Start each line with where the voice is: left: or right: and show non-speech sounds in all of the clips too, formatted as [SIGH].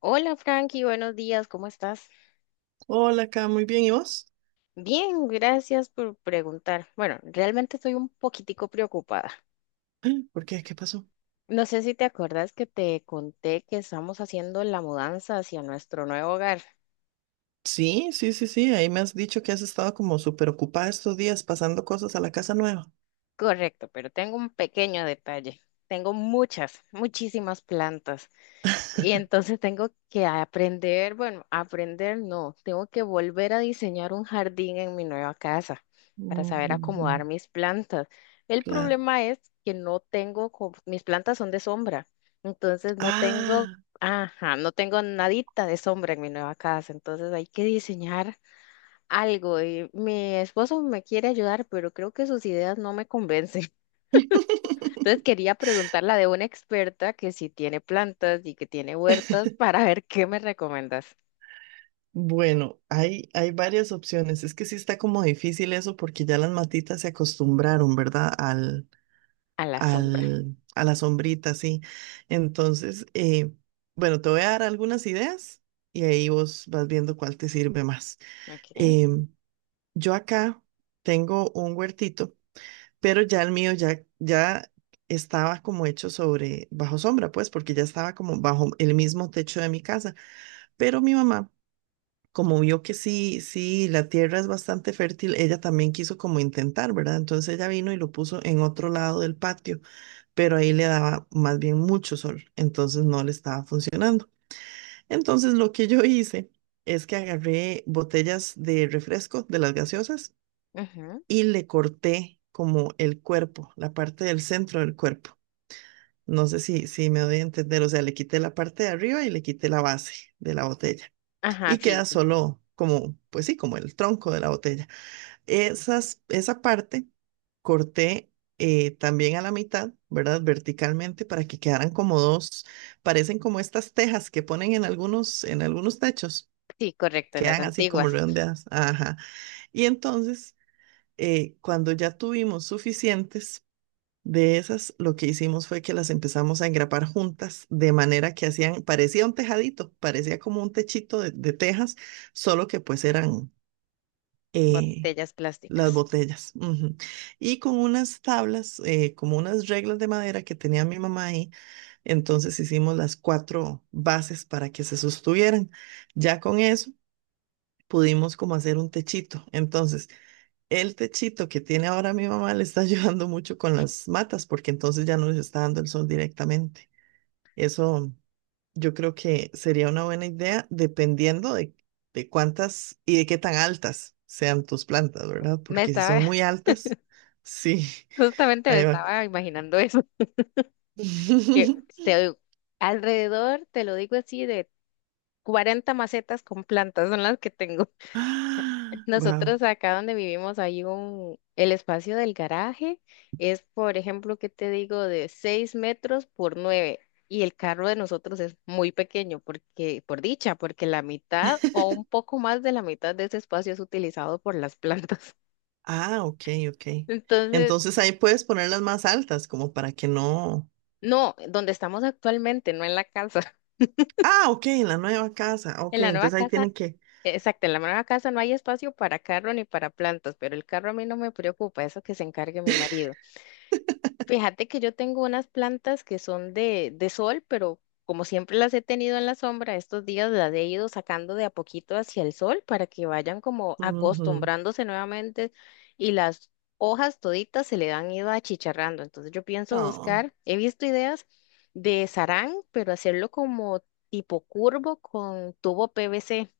left: Hola Frankie, buenos días, ¿cómo estás?
right: Hola, acá, muy bien. ¿Y vos?
left: Bien, gracias por preguntar. Bueno, realmente estoy un poquitico preocupada.
right: [CLEARS THROAT] Ay, ¿por qué? ¿Qué pasó?
left: No sé si te acuerdas que te conté que estamos haciendo la mudanza hacia nuestro nuevo hogar.
right: Sí, sí, sí, sí. Ahí me has dicho que has estado como súper ocupada estos días pasando cosas a la casa nueva.
left: Correcto, pero tengo un pequeño detalle. Tengo muchas, muchísimas plantas. Y entonces tengo que aprender, bueno, aprender no, tengo que volver a diseñar un jardín en mi nueva casa para saber
right: Ujú,
left: acomodar mis plantas. El
right: claro.
left: problema es que no tengo, co- mis plantas son de sombra, entonces no tengo,
right: Ah,
left: ajá, no tengo nadita de sombra en mi nueva casa, entonces hay que diseñar algo y mi esposo me quiere ayudar, pero creo que sus ideas no me convencen. Entonces quería preguntarla de una experta que si tiene plantas y que tiene huertas [LAUGHS] para ver qué me recomiendas
right: bueno, hay varias opciones. Es que sí está como difícil eso porque ya las matitas se acostumbraron, ¿verdad?
left: a la sombra.
right: A la sombrita, sí. Entonces, bueno, te voy a dar algunas ideas y ahí vos vas viendo cuál te sirve más.
left: Ok.
right: Em, Yo acá tengo un huertito, pero ya el mío ya estaba como hecho sobre bajo sombra, pues, porque ya estaba como bajo el mismo techo de mi casa. Pero mi mamá, como vio que la tierra es bastante fértil, ella también quiso como intentar, ¿verdad? Entonces ella vino y lo puso en otro lado del patio, pero ahí le daba más bien mucho sol, entonces no le estaba funcionando. Entonces lo que yo hice es que agarré botellas de refresco de las gaseosas
left: Ajá.
right: y le corté como el cuerpo, la parte del centro del cuerpo. No sé si me doy a entender, o sea, le quité la parte de arriba y le quité la base de la botella
left: Ajá,
right: y
left: sí,
right: queda
left: sí.
right: solo como, pues sí, como el tronco de la botella. Esa parte corté también a la mitad, ¿verdad? Verticalmente para que quedaran como dos, parecen como estas tejas que ponen en algunos techos,
left: Sí, correcto, las
right: quedan así como
left: antiguas
right: redondeadas. Ajá. Y entonces, cuando ya tuvimos suficientes, de esas, lo que hicimos fue que las empezamos a engrapar juntas, de manera que hacían, parecía un tejadito, parecía como un techito de tejas, solo que pues eran eh,
left: botellas
right: las
left: plásticas.
right: botellas. Ujú. Y con unas tablas, como unas reglas de madera que tenía mi mamá ahí, entonces hicimos las cuatro bases para que se sostuvieran. Ya con eso pudimos como hacer un techito. Entonces, el techito que tiene ahora mi mamá le está [LAUGHS] ayudando mucho con las matas, porque entonces ya no les está dando el sol directamente. Eso yo creo que sería una buena idea, dependiendo de cuántas y de qué tan altas sean tus plantas, ¿verdad?
left: Me
right: Porque si
left: estaba,
right: son muy
left: [LAUGHS]
right: altas, sí, [LAUGHS]
left: justamente me
right: ahí va.
left: estaba imaginando eso, que
right: [GASPS] [LAUGHS]
left: este, alrededor, te lo digo así, de 40 macetas con plantas son las que tengo.
right: Ah, wow.
left: Nosotros acá donde vivimos hay un, el espacio del garaje es, por ejemplo, ¿qué te digo? De 6 metros por 9 y el carro de nosotros es muy pequeño porque, por dicha, porque la mitad o un poco más de la mitad de ese espacio es utilizado por las plantas.
right: Ah, ok,
left: [LAUGHS]
right: ok.
left: Entonces,
right: Entonces ahí puedes ponerlas más altas, como para que no.
left: no, donde estamos actualmente, no en la casa. [LAUGHS]
right: Ah, ok, en la nueva casa.
left: En
right: Ok,
left: la nueva
right: entonces ahí
left: casa,
right: tienen que.
left: exacto, en la nueva casa no hay espacio para carro ni para plantas, pero el carro a mí no me preocupa, eso que se encargue mi marido. Fíjate que yo tengo unas plantas que son de sol, pero como siempre las he tenido en la sombra, estos días las he ido sacando de a poquito hacia el sol para que vayan como
right: Ujú.
left: acostumbrándose nuevamente y las hojas toditas se le han ido achicharrando. Entonces yo pienso
right: Oh.
left: buscar, he visto ideas de sarán, pero hacerlo como tipo curvo con tubo PVC.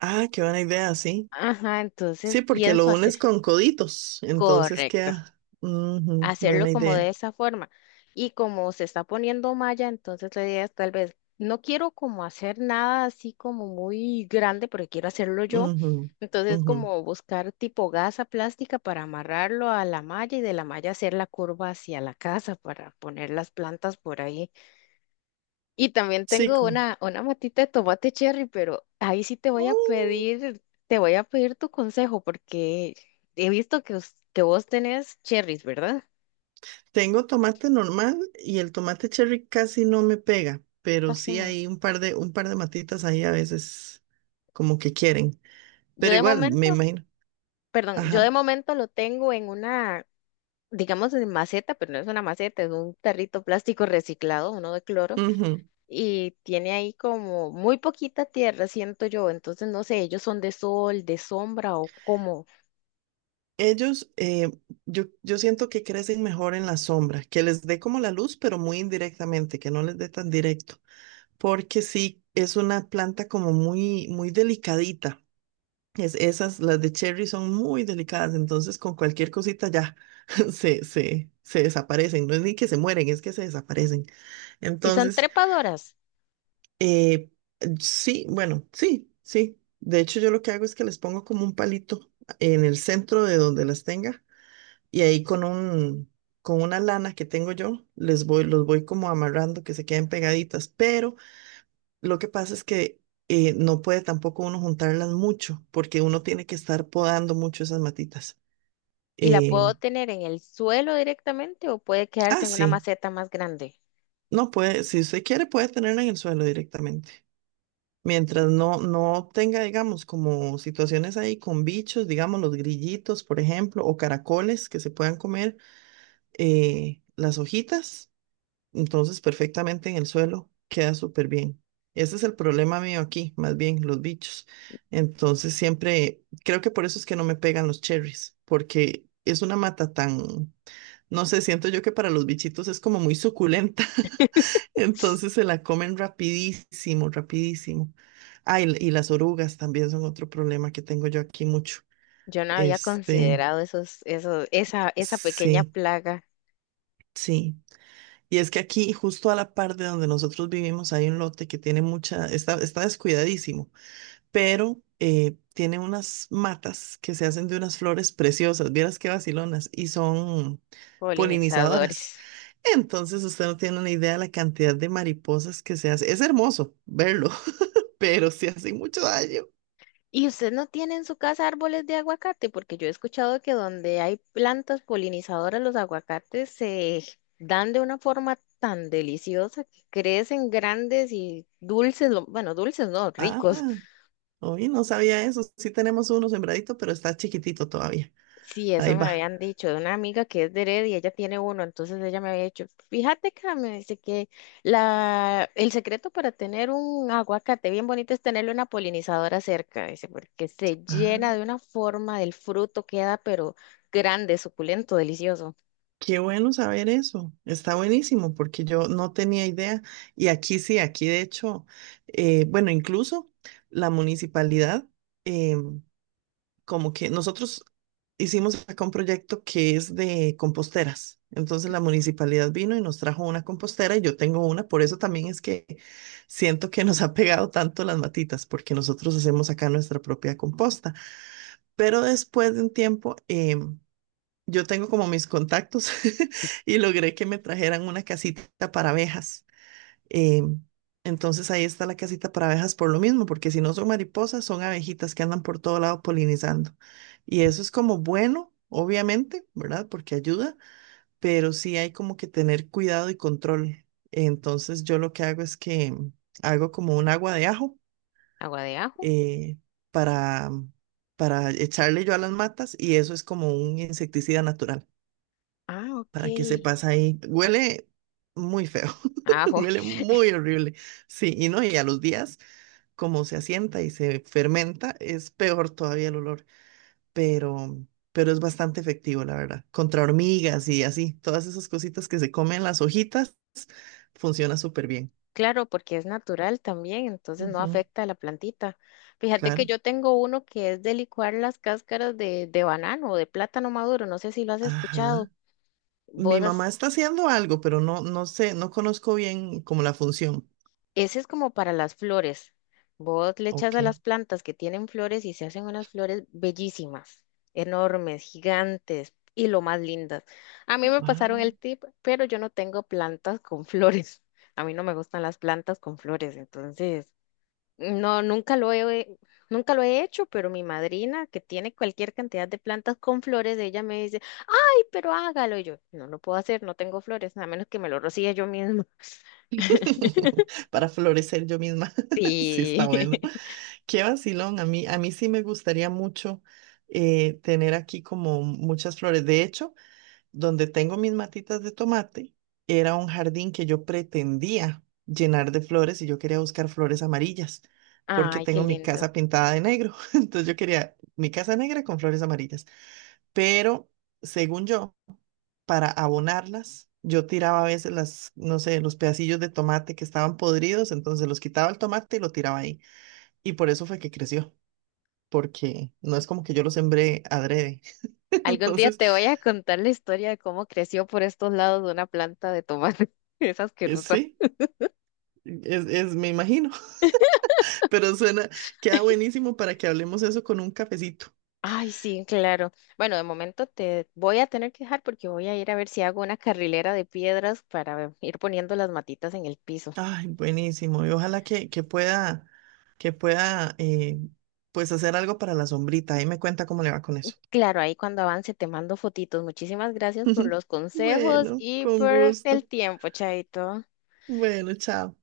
right: Ah, qué buena idea, sí.
left: Ajá, entonces
right: Sí, porque
left: pienso
right: lo
left: hacer.
right: unes con coditos, entonces
left: Correcto.
right: queda. Ujú,
left: Hacerlo
right: buena
left: como de
right: idea.
left: esa forma. Y como se está poniendo malla, entonces la idea es tal vez, no quiero como hacer nada así como muy grande, porque quiero hacerlo yo.
right: Ujú,
left: Entonces
right: ujú.
left: como buscar tipo gasa plástica para amarrarlo a la malla y de la malla hacer la curva hacia la casa para poner las plantas por ahí. Y también
right: Sí,
left: tengo
right: como.
left: una matita de tomate cherry, pero ahí sí te voy a
right: Mm,
left: pedir, te voy a pedir tu consejo porque he visto que, us- que vos tenés cherries, ¿verdad?
right: Tengo tomate normal y el tomate cherry casi no me pega, pero sí hay un par de matitas ahí a veces como que quieren.
left: Yo
right: Pero
left: de
right: igual, me
left: momento,
right: imagino.
left: perdón, yo de
right: Ajá.
left: momento lo tengo en una, digamos, en maceta, pero no es una maceta, es un tarrito plástico reciclado, uno de cloro,
right: Ujú.
left: y tiene ahí como muy poquita tierra, siento yo. Entonces, no sé, ellos son de sol, de sombra o cómo.
right: Ellos, yo siento que crecen mejor en la sombra, que les dé como la luz, pero muy indirectamente, que no les dé tan directo. Porque sí, es una planta como muy delicadita. Las de cherry son muy delicadas, entonces con cualquier cosita ya [LAUGHS] se desaparecen. No es ni que se mueren, es que se desaparecen.
left: Y son
right: Entonces,
left: trepadoras,
right: eh, sí, bueno, sí. De hecho, yo lo que hago es que les pongo como un palito en el centro de donde las tenga y ahí con una lana que tengo yo, los voy como amarrando que se queden pegaditas, pero... Lo que pasa es que no puede tampoco uno juntarlas mucho, porque uno tiene que estar podando mucho esas matitas.
left: y la
right: Eh,
left: puedo tener en el suelo directamente o puede
right: ah,
left: quedarse en una
right: sí,
left: maceta más grande.
right: si usted quiere, puede tenerla en el suelo directamente. Mientras no tenga, digamos, como situaciones ahí con bichos, digamos, los grillitos, por ejemplo, o caracoles que se puedan comer las hojitas, entonces, perfectamente en el suelo, queda súper bien. Ese es el problema mío aquí, más bien los bichos. Entonces, siempre, creo que por eso es que no me pegan los cherries, porque es una mata tan, no sé, siento yo que para los bichitos es como muy suculenta. [LAUGHS] Entonces se la comen rapidísimo, rapidísimo. Ah, y las orugas también son otro problema que tengo yo aquí mucho.
left: Yo no había
right: Este,
left: considerado esos, esos, esa pequeña
right: sí,
left: plaga
right: sí. Y es que aquí, justo a la par de donde nosotros vivimos, hay un lote que tiene mucha, está descuidadísimo, pero tiene unas matas que se hacen de unas flores preciosas, vieras qué vacilonas, y son polinizadoras.
left: polinizadores.
right: Entonces usted no tiene una idea de la cantidad de mariposas que se hace. Es hermoso verlo, [LAUGHS] pero sí hace mucho daño.
left: ¿Y usted no tiene en su casa árboles de aguacate? Porque yo he escuchado que donde hay plantas polinizadoras, los aguacates se dan de una forma tan deliciosa que crecen grandes y dulces, lo- bueno, dulces no,
right: Ah,
left: ricos.
right: hoy no sabía eso. Sí tenemos uno sembradito, pero está chiquitito todavía.
left: Sí,
right: Ahí
left: eso me
right: va.
left: habían dicho de una amiga que es de Heredia, ella tiene uno, entonces ella me había dicho, fíjate que me dice que la, el secreto para tener un aguacate bien bonito es tenerle una polinizadora cerca, dice, porque se llena de una forma del fruto, queda pero grande, suculento, delicioso.
right: Qué bueno saber eso, está buenísimo porque yo no tenía idea y aquí sí, aquí de hecho, bueno, incluso la municipalidad, eh, como que nosotros hicimos acá un proyecto que es de composteras, entonces la municipalidad vino y nos trajo una compostera y yo tengo una, por eso también es que siento que nos ha pegado tanto las matitas porque nosotros hacemos acá nuestra propia composta, pero después de un tiempo... yo tengo como mis contactos [LAUGHS] y logré que me trajeran una casita para abejas. Em, entonces ahí está la casita para abejas por lo mismo, porque si no son mariposas, son abejitas que andan por todo lado polinizando. Y eso es como bueno, obviamente, ¿verdad? Porque ayuda, pero sí hay como que tener cuidado y control. Entonces yo lo que hago es que hago como un agua de ajo
left: Agua de ajo.
right: eh, para, para echarle yo a las matas y eso es como un insecticida natural
left: Ah, ok.
right: para que sepas ahí. Huele muy feo, [LAUGHS]
left: Ajo.
right: huele muy horrible. Sí, y no, y a los días, como se asienta y se fermenta, es peor todavía el olor, pero, pero es bastante efectivo, la verdad. Contra hormigas y así, todas esas cositas que se comen las hojitas, funciona súper bien.
left: Claro, porque es natural también, entonces no
right: Ujú,
left: afecta a la plantita. Fíjate que
right: claro.
left: yo tengo uno que es de licuar las cáscaras de banano o de plátano maduro, no sé si lo has escuchado.
right: Ajá. Mi
left: Vos,
right: mamá
left: has-
right: está haciendo algo, pero no sé, no conozco bien como la función.
left: ese es como para las flores. Vos le echas
right: Ok.
left: a las plantas que tienen flores y se hacen unas flores bellísimas, enormes, gigantes y lo más lindas. A mí me pasaron el
right: Ah.
left: tip, pero yo no tengo plantas con flores. [LAUGHS] A mí no me gustan las plantas con flores, entonces... No, nunca lo he, nunca lo he hecho, pero mi madrina, que tiene cualquier cantidad de plantas con flores, ella me dice, ay, pero hágalo. Y yo, no lo puedo hacer, no tengo flores, a menos que me lo rocíe yo misma.
right: [LAUGHS]
left: [LAUGHS]
right: Para florecer yo misma. [LAUGHS] Sí, está
left: Sí.
right: bueno.
left: [LAUGHS]
right: Qué vacilón, a mí sí me gustaría mucho tener aquí como muchas flores. De hecho, donde tengo mis matitas de tomate, era un jardín que yo pretendía llenar de flores y yo quería buscar flores amarillas, porque
left: Ay, qué
right: tengo mi
left: lindo.
right: casa pintada de negro. [LAUGHS] Entonces yo quería mi casa negra con flores amarillas. Pero según yo, para abonarlas, yo tiraba a veces las, no sé, los pedacillos de tomate que estaban podridos, entonces los quitaba el tomate y lo tiraba ahí. Y por eso fue que creció porque no es como que yo lo sembré adrede. [LAUGHS]
left: Algún día
right: Entonces,
left: te voy a contar la historia de cómo creció por estos lados de una planta de tomate. [LAUGHS] Es asquerosa.
right: sí, es, me imagino, [LAUGHS] pero suena, queda buenísimo para que hablemos eso con un cafecito.
left: Ay, sí, claro. Bueno, de momento te voy a tener que dejar porque voy a ir a ver si hago una carrilera de piedras para ir poniendo las matitas en el piso.
right: Ay, buenísimo. Y ojalá que pueda, que pueda, eh, pues hacer algo para la sombrita. Ahí me cuenta cómo le va con eso.
left: Claro, ahí cuando avance te mando fotitos. Muchísimas gracias por
right: [LAUGHS]
left: los consejos
right: Bueno,
left: y
right: con
left: por
right: gusto.
left: el tiempo, Chaito.
right: Bueno, chao.